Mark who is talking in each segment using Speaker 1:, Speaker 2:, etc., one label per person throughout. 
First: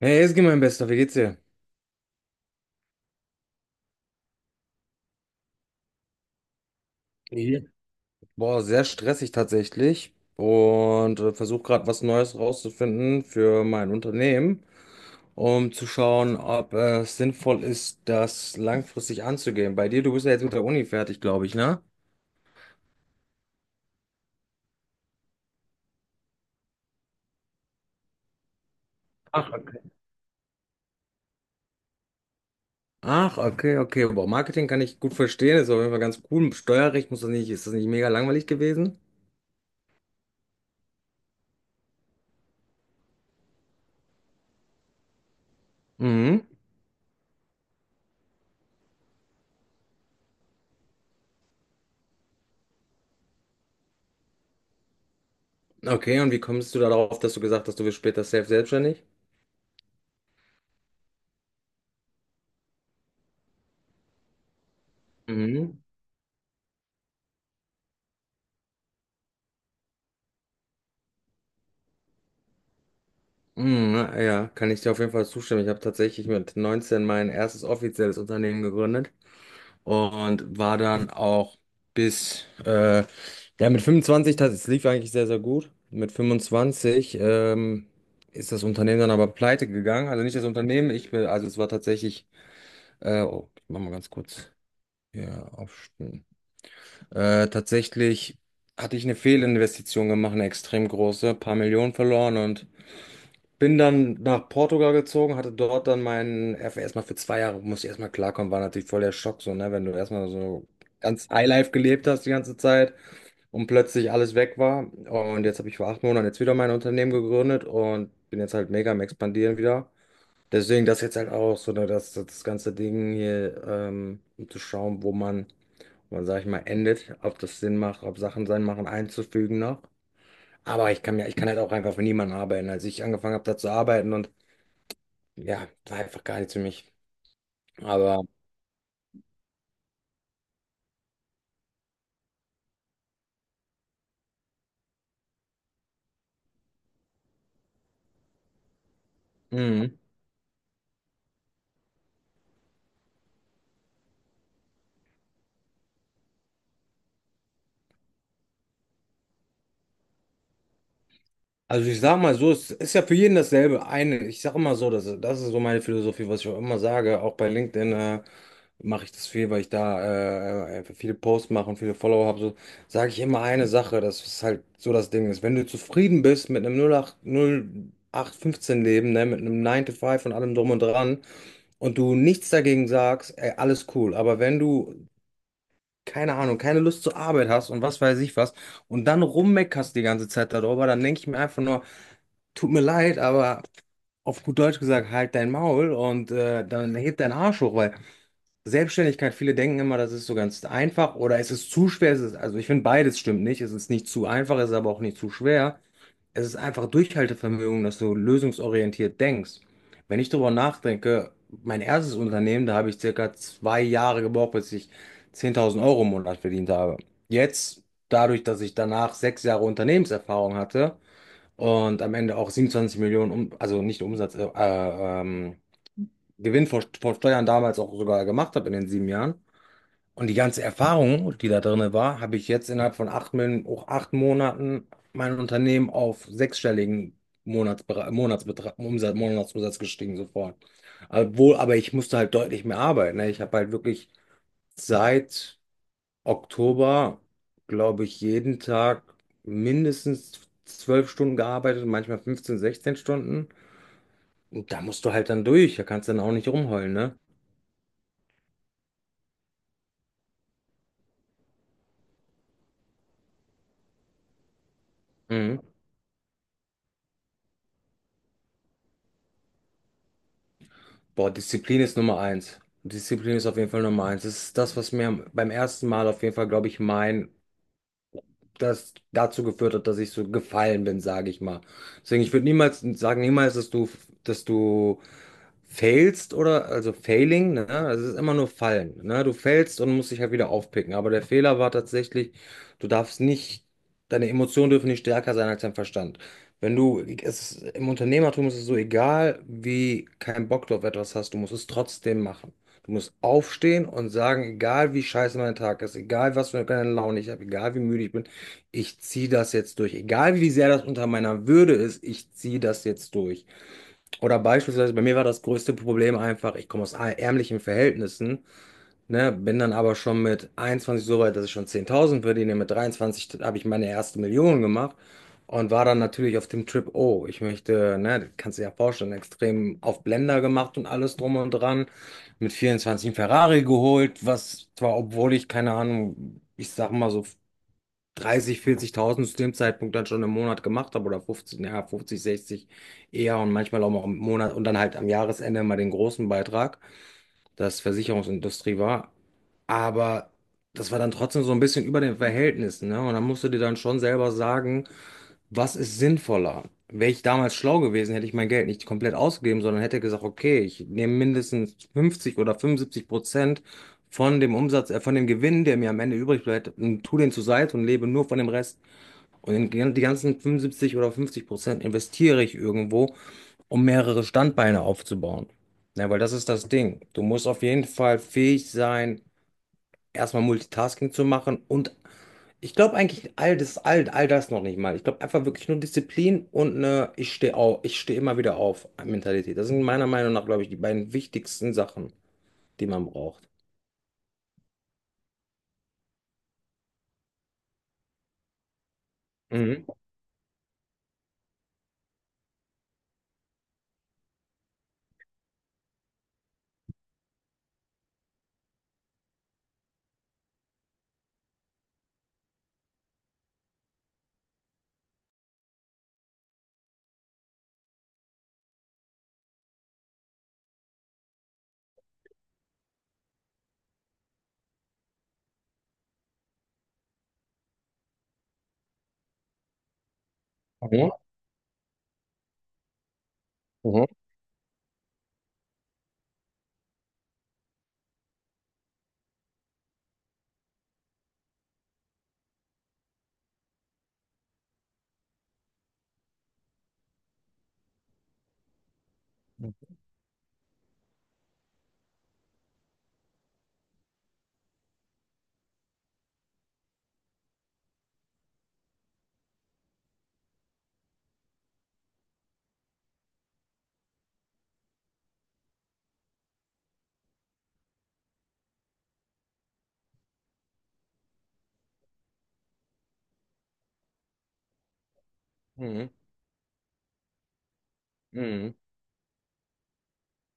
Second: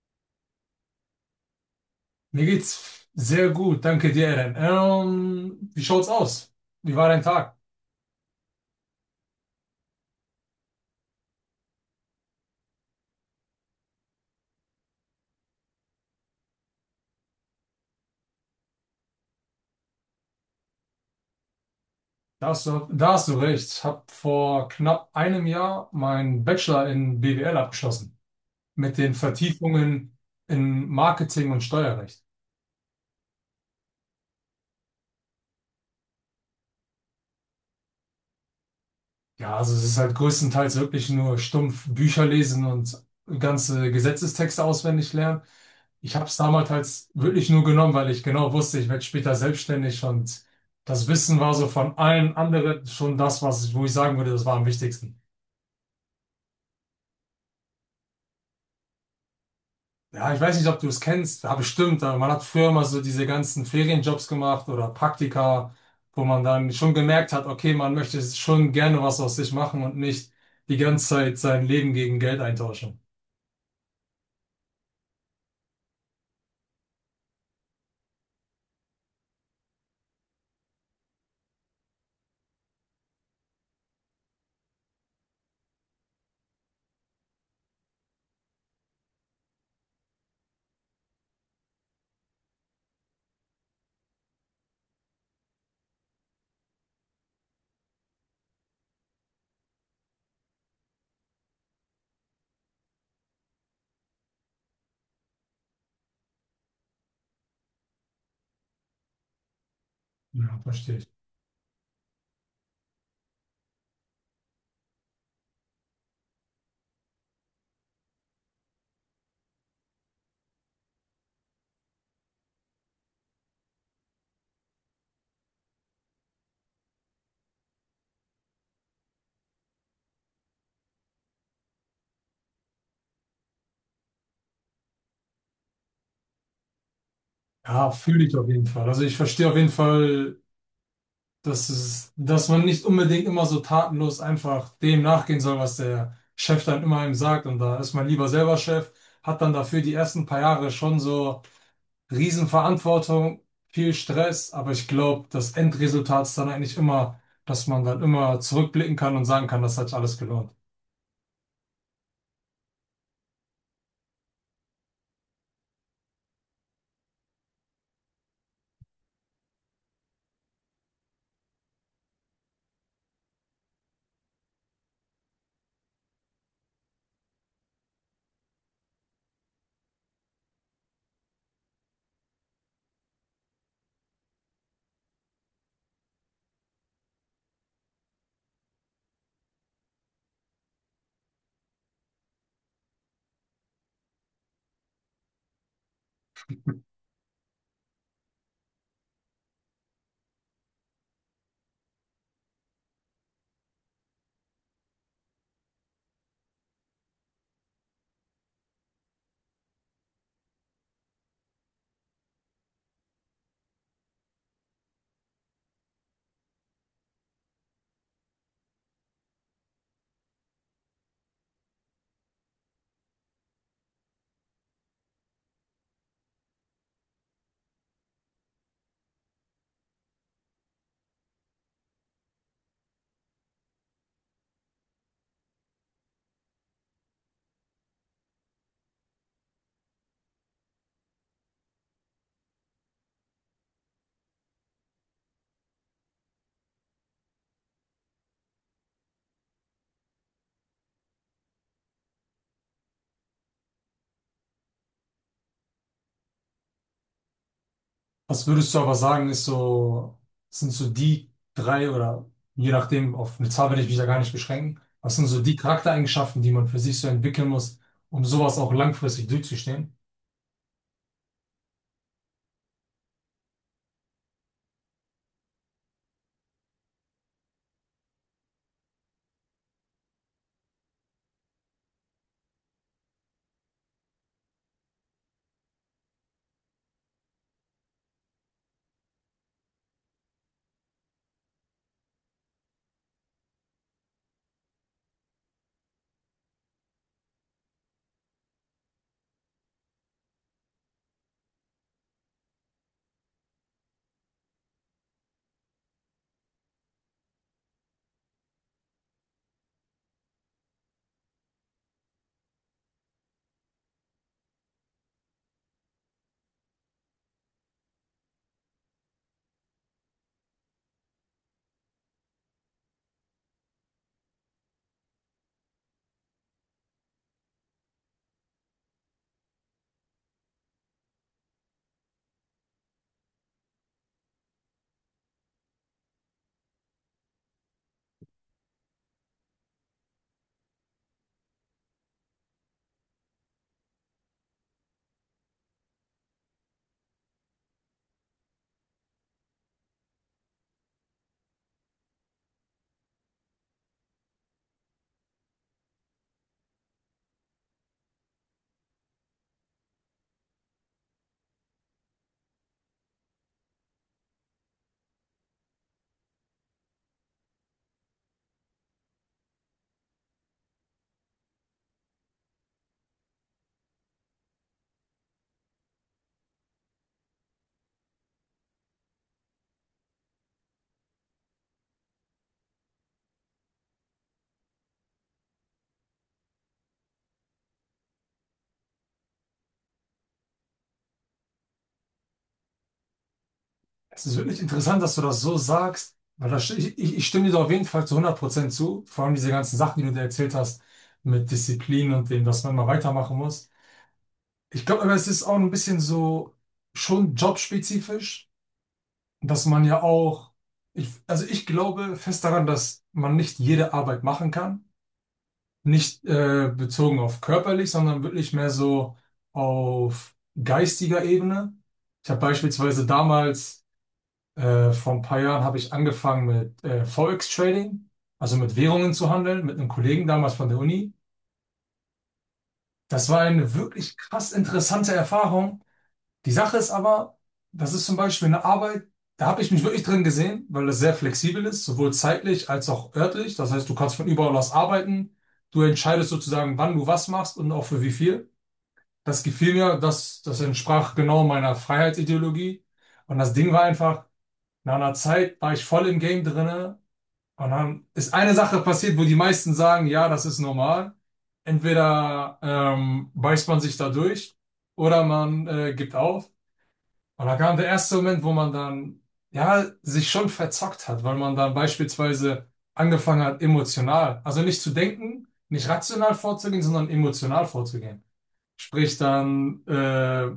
Speaker 1: Hey, Ezgi, mein Bester, wie geht's dir?
Speaker 2: Mir geht's sehr gut, danke dir, Eren. Wie schaut's aus? Wie war dein Tag?
Speaker 1: Ja. Boah, sehr stressig tatsächlich und versuche gerade was Neues rauszufinden für mein Unternehmen, um zu schauen, ob es sinnvoll ist, das langfristig anzugehen. Bei dir, du bist ja jetzt mit der Uni fertig, glaube ich, ne?
Speaker 2: Da hast du recht. Ich habe vor knapp einem Jahr meinen Bachelor in BWL abgeschlossen. Mit den
Speaker 1: Ach, okay.
Speaker 2: Vertiefungen in Marketing und Steuerrecht.
Speaker 1: Ach, okay, okay. Boah, Marketing kann ich gut verstehen, ist auf jeden Fall ganz cool. Steuerrecht muss das nicht, ist das nicht mega langweilig gewesen?
Speaker 2: Ja, also es ist halt größtenteils wirklich nur stumpf Bücher lesen und ganze Gesetzestexte auswendig lernen. Ich habe es
Speaker 1: Mhm.
Speaker 2: damals halt wirklich nur genommen, weil ich genau wusste, ich werde später selbstständig, und das Wissen war so von allen anderen schon das, was ich sagen würde, das war am wichtigsten.
Speaker 1: Okay, und wie kommst du darauf, dass du gesagt hast, du wirst später safe selbstständig?
Speaker 2: Ja, ich weiß nicht, ob du es kennst, ja, bestimmt, aber man hat früher immer so diese ganzen Ferienjobs gemacht oder Praktika,
Speaker 1: Mhm.
Speaker 2: wo man dann schon gemerkt hat, okay, man möchte schon gerne was aus sich machen und nicht die ganze Zeit sein Leben gegen Geld eintauschen.
Speaker 1: Mhm, ja, kann ich dir auf jeden Fall zustimmen. Ich habe tatsächlich mit 19 mein erstes offizielles Unternehmen gegründet und war dann auch bis, ja, mit 25, das es lief eigentlich sehr, sehr gut. Mit 25 ist das Unternehmen dann aber pleite gegangen. Also nicht das Unternehmen, ich bin, also es war tatsächlich, oh, ich mach mal ganz kurz hier aufstehen. Tatsächlich hatte ich eine Fehlinvestition gemacht, eine extrem große, paar Millionen verloren und bin dann nach Portugal gezogen, hatte dort dann meinen FA erstmal für 2 Jahre, musste ich erstmal klarkommen, war natürlich voll der Schock, so, ne, wenn du erstmal
Speaker 2: Ja,
Speaker 1: so
Speaker 2: verstehe ich.
Speaker 1: ganz Highlife gelebt hast die ganze Zeit und plötzlich alles weg war. Und jetzt habe ich vor 8 Monaten jetzt wieder mein Unternehmen gegründet und bin jetzt halt mega am Expandieren wieder. Deswegen das jetzt halt auch so, ne, das ganze Ding hier, um zu schauen, wo man, sag ich mal, endet, ob das Sinn macht, ob Sachen Sinn machen, einzufügen noch. Aber ich kann mir, ich kann halt auch einfach für niemanden arbeiten. Als ich angefangen habe, da zu arbeiten und ja, war einfach gar nichts für mich.
Speaker 2: Ja,
Speaker 1: Aber,
Speaker 2: fühle ich auf jeden Fall. Also ich verstehe auf jeden Fall, das ist, dass man nicht unbedingt immer so tatenlos einfach dem nachgehen soll, was der Chef dann immer ihm sagt. Und da ist man lieber selber Chef, hat dann dafür die
Speaker 1: mhm.
Speaker 2: ersten paar Jahre schon so Riesenverantwortung, viel Stress. Aber ich glaube, das Endresultat ist dann eigentlich immer, dass man dann immer zurückblicken kann und sagen kann, das hat sich alles gelohnt.
Speaker 1: Also ich sag mal so, es ist ja für jeden dasselbe. Eine, ich sag immer so, das ist so meine Philosophie, was ich auch immer sage. Auch bei LinkedIn mache ich das viel, weil ich da einfach viele Posts mache und viele Follower habe. So sage ich immer eine Sache, das ist halt so das Ding ist. Wenn du zufrieden bist mit einem 08, 0815 Leben, ne, mit einem 9 to 5 und allem drum und dran und du nichts dagegen sagst, ey, alles cool. Aber wenn du keine Ahnung, keine Lust zur Arbeit hast und was weiß ich was und dann rummeckerst die ganze Zeit darüber, dann denke ich mir einfach nur, tut mir leid, aber auf gut Deutsch gesagt, halt dein Maul und dann hebt dein Arsch hoch, weil Selbstständigkeit, viele denken immer, das ist so ganz einfach oder es ist zu schwer, es ist, also ich finde beides stimmt nicht, es ist nicht zu einfach, es ist aber auch nicht zu schwer, es ist einfach Durchhaltevermögen, dass du lösungsorientiert denkst. Wenn ich darüber nachdenke, mein erstes Unternehmen, da habe ich circa 2 Jahre gebraucht, bis ich 10.000 Euro im Monat verdient habe. Jetzt, dadurch, dass ich danach 6 Jahre Unternehmenserfahrung hatte und am Ende auch 27 Millionen, um, also nicht Umsatz, Gewinn vor Steuern damals auch sogar gemacht habe in den 7 Jahren, und die ganze Erfahrung, die da drin war, habe ich jetzt innerhalb von auch 8 Monaten mein Unternehmen auf sechsstelligen Monatsbetrag, Umsatz, Monatsumsatz gestiegen sofort. Obwohl, aber ich musste halt deutlich mehr arbeiten. Ne? Ich habe halt wirklich seit Oktober, glaube ich, jeden Tag mindestens 12 Stunden gearbeitet, manchmal 15, 16 Stunden. Und da musst du halt dann durch. Da kannst du dann auch nicht rumheulen, ne?
Speaker 2: Was würdest du aber sagen, ist so, sind so die drei oder je nachdem, auf eine Zahl werde ich mich ja gar nicht beschränken. Was sind so die
Speaker 1: Mhm.
Speaker 2: Charaktereigenschaften, die man für sich so entwickeln muss, um sowas auch langfristig durchzustehen?
Speaker 1: Boah, Disziplin ist Nummer eins. Disziplin ist auf jeden Fall Nummer eins. Das ist das, was mir beim ersten Mal auf jeden Fall, glaube ich, mein das dazu geführt hat, dass ich so gefallen bin, sage ich mal. Deswegen, ich würde niemals sagen, niemals, dass du failst oder, also failing, ne? Also es ist immer nur fallen, ne? Du fällst und musst dich halt wieder aufpicken. Aber der Fehler war tatsächlich, du darfst nicht, deine Emotionen dürfen nicht stärker sein als dein Verstand. Wenn du, es ist, im Unternehmertum ist es so egal, wie keinen Bock du auf etwas hast, du musst es trotzdem machen. Du musst aufstehen und sagen, egal wie scheiße mein Tag ist, egal was für eine Laune ich habe, egal wie müde ich bin, ich ziehe das jetzt durch. Egal wie sehr das unter meiner Würde ist, ich ziehe das jetzt durch. Oder beispielsweise, bei mir war das größte Problem einfach, ich komme aus ärmlichen Verhältnissen, ne, bin dann aber schon mit 21 so weit, dass ich schon 10.000 verdiene. Mit 23 habe ich meine erste Million gemacht und war dann natürlich auf dem Trip, oh, ich möchte, ne, kannst du dir ja vorstellen, extrem auf Blender gemacht und alles drum und dran. Mit 24 einen Ferrari geholt, was zwar, obwohl ich keine Ahnung, ich sag mal so 30, 40.000 zu dem Zeitpunkt dann schon im Monat gemacht habe oder 50, ja, 50, 60 eher und manchmal auch mal im Monat und dann halt am Jahresende mal den großen Beitrag, das Versicherungsindustrie war. Aber das war dann trotzdem so ein bisschen über den Verhältnissen, ne? Und dann musst du dir dann schon selber sagen, was ist sinnvoller? Wäre ich damals schlau gewesen, hätte ich mein Geld nicht komplett ausgegeben, sondern hätte gesagt, okay, ich nehme mindestens 50 oder 75% von dem Umsatz, von dem Gewinn, der mir am Ende übrig bleibt, und tu den zur Seite und lebe nur von dem Rest. Und die ganzen 75 oder 50% investiere ich irgendwo, um mehrere Standbeine aufzubauen. Ja, weil das ist das Ding. Du musst auf jeden Fall fähig sein, erstmal Multitasking zu machen und ich glaube eigentlich all das, all das noch nicht mal. Ich glaube einfach wirklich nur Disziplin und eine ich stehe auf, ich stehe immer wieder auf Mentalität. Das sind meiner Meinung nach, glaube ich, die beiden wichtigsten Sachen, die man braucht.
Speaker 2: Es ist wirklich interessant, dass du das so sagst, weil das, ich stimme dir da auf jeden Fall zu 100% zu, vor allem diese ganzen
Speaker 1: Mhm.
Speaker 2: Sachen, die du dir erzählt hast, mit Disziplin und dem, dass man immer weitermachen muss. Ich glaube aber, es ist auch ein bisschen so schon jobspezifisch. Dass man ja auch, ich, also ich glaube fest daran, dass man nicht jede Arbeit machen kann. Nicht bezogen auf körperlich, sondern wirklich mehr so auf geistiger Ebene. Ich habe beispielsweise damals, vor ein paar Jahren, habe ich angefangen mit Forex Trading, also mit Währungen zu handeln, mit einem Kollegen damals von der
Speaker 1: Mhm.
Speaker 2: Uni. Das war eine
Speaker 1: Mhm.
Speaker 2: wirklich krass interessante Erfahrung. Die Sache ist aber, das ist zum Beispiel eine Arbeit, da habe ich mich wirklich drin gesehen, weil das sehr flexibel ist, sowohl zeitlich als auch örtlich. Das heißt, du kannst von überall aus arbeiten. Du entscheidest sozusagen, wann du was machst und auch für wie viel. Das gefiel mir, das, das entsprach genau meiner Freiheitsideologie. Und das Ding war einfach, nach einer Zeit war ich voll im Game drinne. Und dann ist eine Sache passiert, wo die meisten sagen, ja, das ist normal. Entweder beißt man sich da durch oder man gibt auf. Und da kam der erste Moment, wo man dann, ja, sich schon verzockt hat, weil man dann beispielsweise angefangen hat, emotional, also nicht zu denken, nicht
Speaker 1: Mhm.
Speaker 2: rational vorzugehen, sondern emotional vorzugehen.
Speaker 1: Mhm.
Speaker 2: Sprich, dann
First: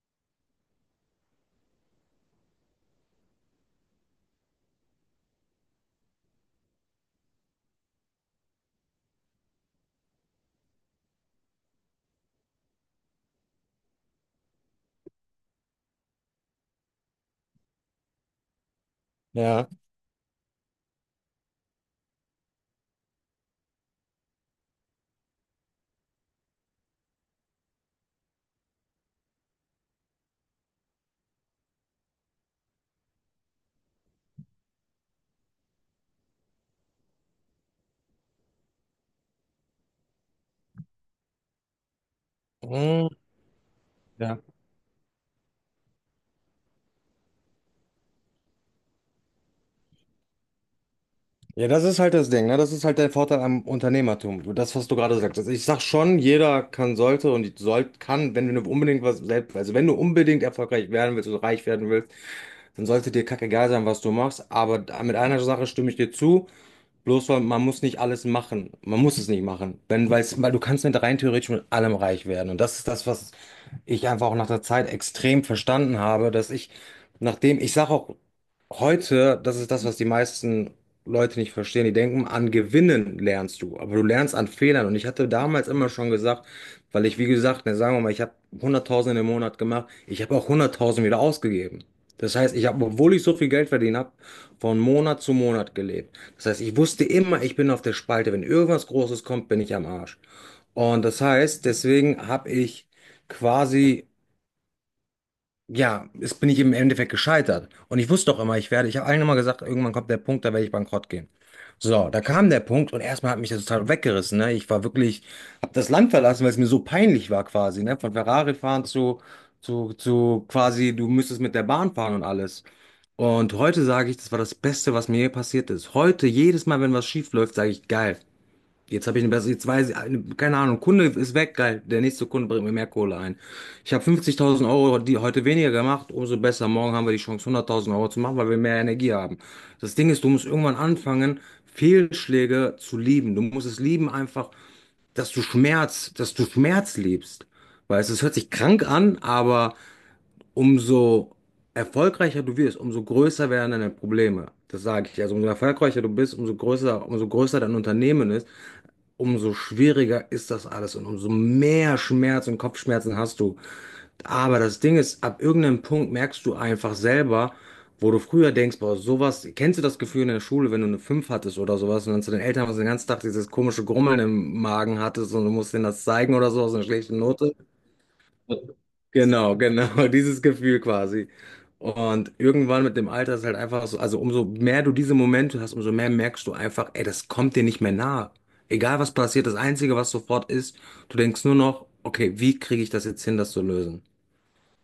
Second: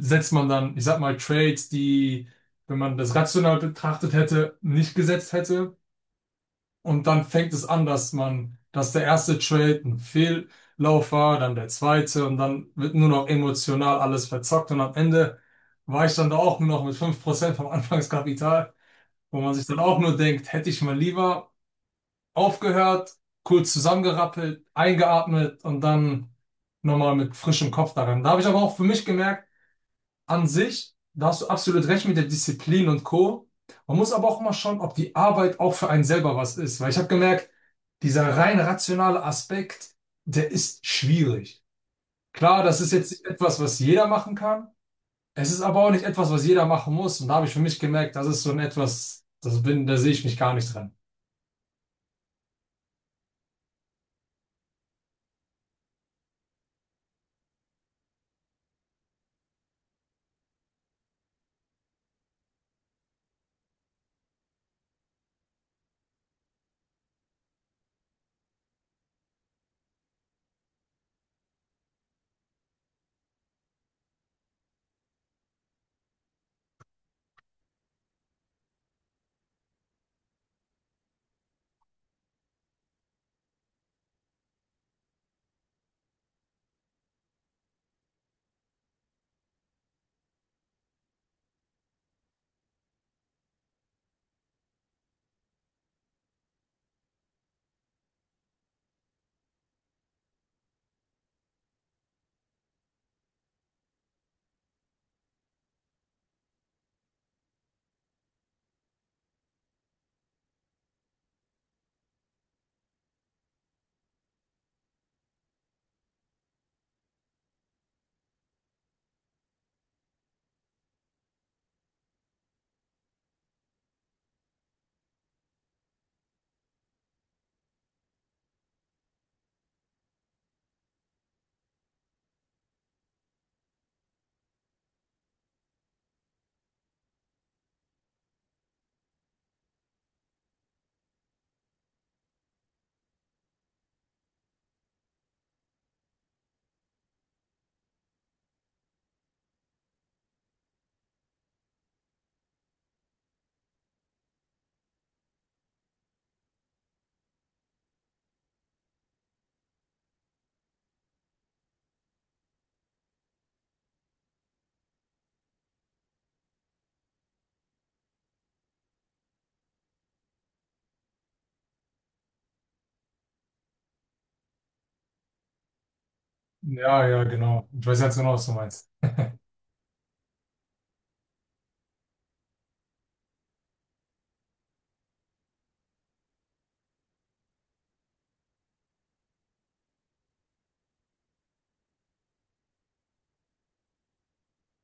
Speaker 2: setzt man dann, ich sag mal, Trades, die, wenn man das rational betrachtet hätte, nicht gesetzt hätte. Und dann fängt es an, dass man, dass der erste Trade ein Fehllauf war, dann der zweite und dann wird nur noch emotional alles verzockt und am Ende war ich dann da auch nur noch mit 5% vom Anfangskapital, wo man sich
Speaker 1: Ja.
Speaker 2: dann auch nur denkt, hätte ich mal lieber aufgehört, kurz zusammengerappelt, eingeatmet und dann nochmal mit frischem Kopf daran. Da habe ich aber auch für mich gemerkt, an sich, da hast du absolut recht mit der Disziplin und Co. Man muss aber auch mal schauen, ob die Arbeit auch für einen selber was ist. Weil ich habe gemerkt, dieser rein rationale Aspekt, der ist schwierig. Klar, das ist
Speaker 1: Mhm.
Speaker 2: jetzt nicht etwas, was jeder machen
Speaker 1: Ja.
Speaker 2: kann. Es ist aber auch nicht etwas, was jeder machen muss. Und da habe ich für mich gemerkt, das ist so ein etwas, das bin, da sehe ich mich gar nicht dran.
Speaker 1: Ja, das ist halt das Ding, ne? Das ist halt der Vorteil am Unternehmertum. Das, was du gerade sagst. Also ich sag schon, jeder kann, sollte und soll, kann, wenn du unbedingt was selbst, also wenn du unbedingt erfolgreich werden willst und reich werden willst, dann sollte dir kackegal sein, was du machst. Aber mit einer Sache stimme ich dir zu. Bloß weil man muss nicht alles machen. Man muss es nicht machen. Wenn, weil's, weil du kannst mit rein theoretisch mit allem reich werden. Und das ist das, was ich einfach auch nach der Zeit extrem verstanden habe, dass ich, nachdem, ich sage auch heute, das ist das, was die meisten Leute nicht verstehen. Die denken, an Gewinnen lernst du, aber du lernst an Fehlern. Und ich hatte damals immer schon gesagt, weil ich, wie gesagt, ne, sagen wir mal, ich habe 100.000 im Monat gemacht, ich habe auch 100.000 wieder ausgegeben. Das heißt, ich habe, obwohl ich so viel Geld verdient habe, von Monat zu Monat gelebt. Das heißt, ich wusste immer, ich bin auf der Spalte. Wenn irgendwas Großes kommt, bin ich am Arsch. Und das heißt, deswegen habe ich quasi ja, es bin ich im Endeffekt gescheitert. Und ich wusste doch immer, ich werde, ich habe allen immer gesagt, irgendwann kommt der Punkt, da werde ich bankrott gehen. So, da kam der Punkt und erstmal hat mich das total weggerissen. Ne? Ich war wirklich, habe das Land verlassen, weil es mir so peinlich war quasi. Ne? Von Ferrari fahren zu, zu quasi, du müsstest mit der Bahn fahren und alles. Und heute sage ich, das war das Beste, was mir je passiert ist. Heute, jedes Mal, wenn was schief läuft, sage ich, geil. Jetzt habe ich eine bessere, jetzt weiß ich, keine Ahnung, Kunde ist weg, geil. Der nächste Kunde bringt mir mehr Kohle ein. Ich habe 50.000 Euro die heute weniger gemacht, umso besser. Morgen haben wir die Chance, 100.000 Euro zu machen, weil wir mehr Energie haben. Das Ding ist, du musst irgendwann anfangen, Fehlschläge zu lieben. Du musst es lieben, einfach, dass du Schmerz lebst. Weißt du, es hört sich krank an, aber umso erfolgreicher du wirst, umso größer werden deine Probleme. Das sage ich. Also umso erfolgreicher du bist, umso größer dein Unternehmen ist, umso schwieriger ist das alles und umso mehr Schmerz und Kopfschmerzen hast du. Aber das Ding ist, ab irgendeinem Punkt merkst du einfach selber, wo du früher denkst, boah, sowas, kennst du das Gefühl in der Schule, wenn du eine 5 hattest oder sowas und dann zu den Eltern warst und den ganzen Tag dieses komische Grummeln im Magen hattest und du musst denen das zeigen oder so aus einer
Speaker 2: Ja,
Speaker 1: schlechten
Speaker 2: ja,
Speaker 1: Note?
Speaker 2: genau. Ich weiß ganz genau, was du meinst.
Speaker 1: Genau, genau, dieses Gefühl quasi. Und irgendwann mit dem Alter ist halt einfach so, also umso mehr du diese Momente hast, umso mehr merkst du einfach, ey, das kommt dir nicht mehr nahe. Egal was passiert, das Einzige, was sofort ist, du denkst nur noch, okay, wie kriege ich das jetzt hin, das zu lösen?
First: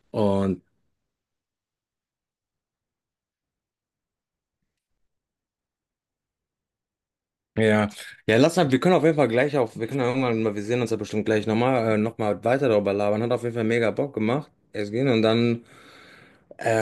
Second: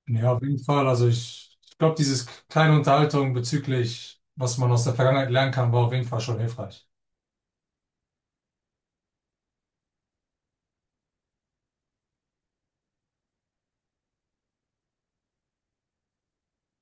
Speaker 2: Ja, auf jeden
Speaker 1: Und
Speaker 2: Fall. Also ich glaube, dieses kleine Unterhaltung bezüglich, was man aus der Vergangenheit lernen kann, war auf jeden Fall schon hilfreich.
Speaker 1: ja, ja, lass mal, wir können auf jeden Fall gleich auf, wir können ja irgendwann mal, wir sehen uns ja bestimmt gleich nochmal, nochmal weiter darüber labern. Hat auf jeden Fall mega Bock gemacht. Es gehen und dann äh,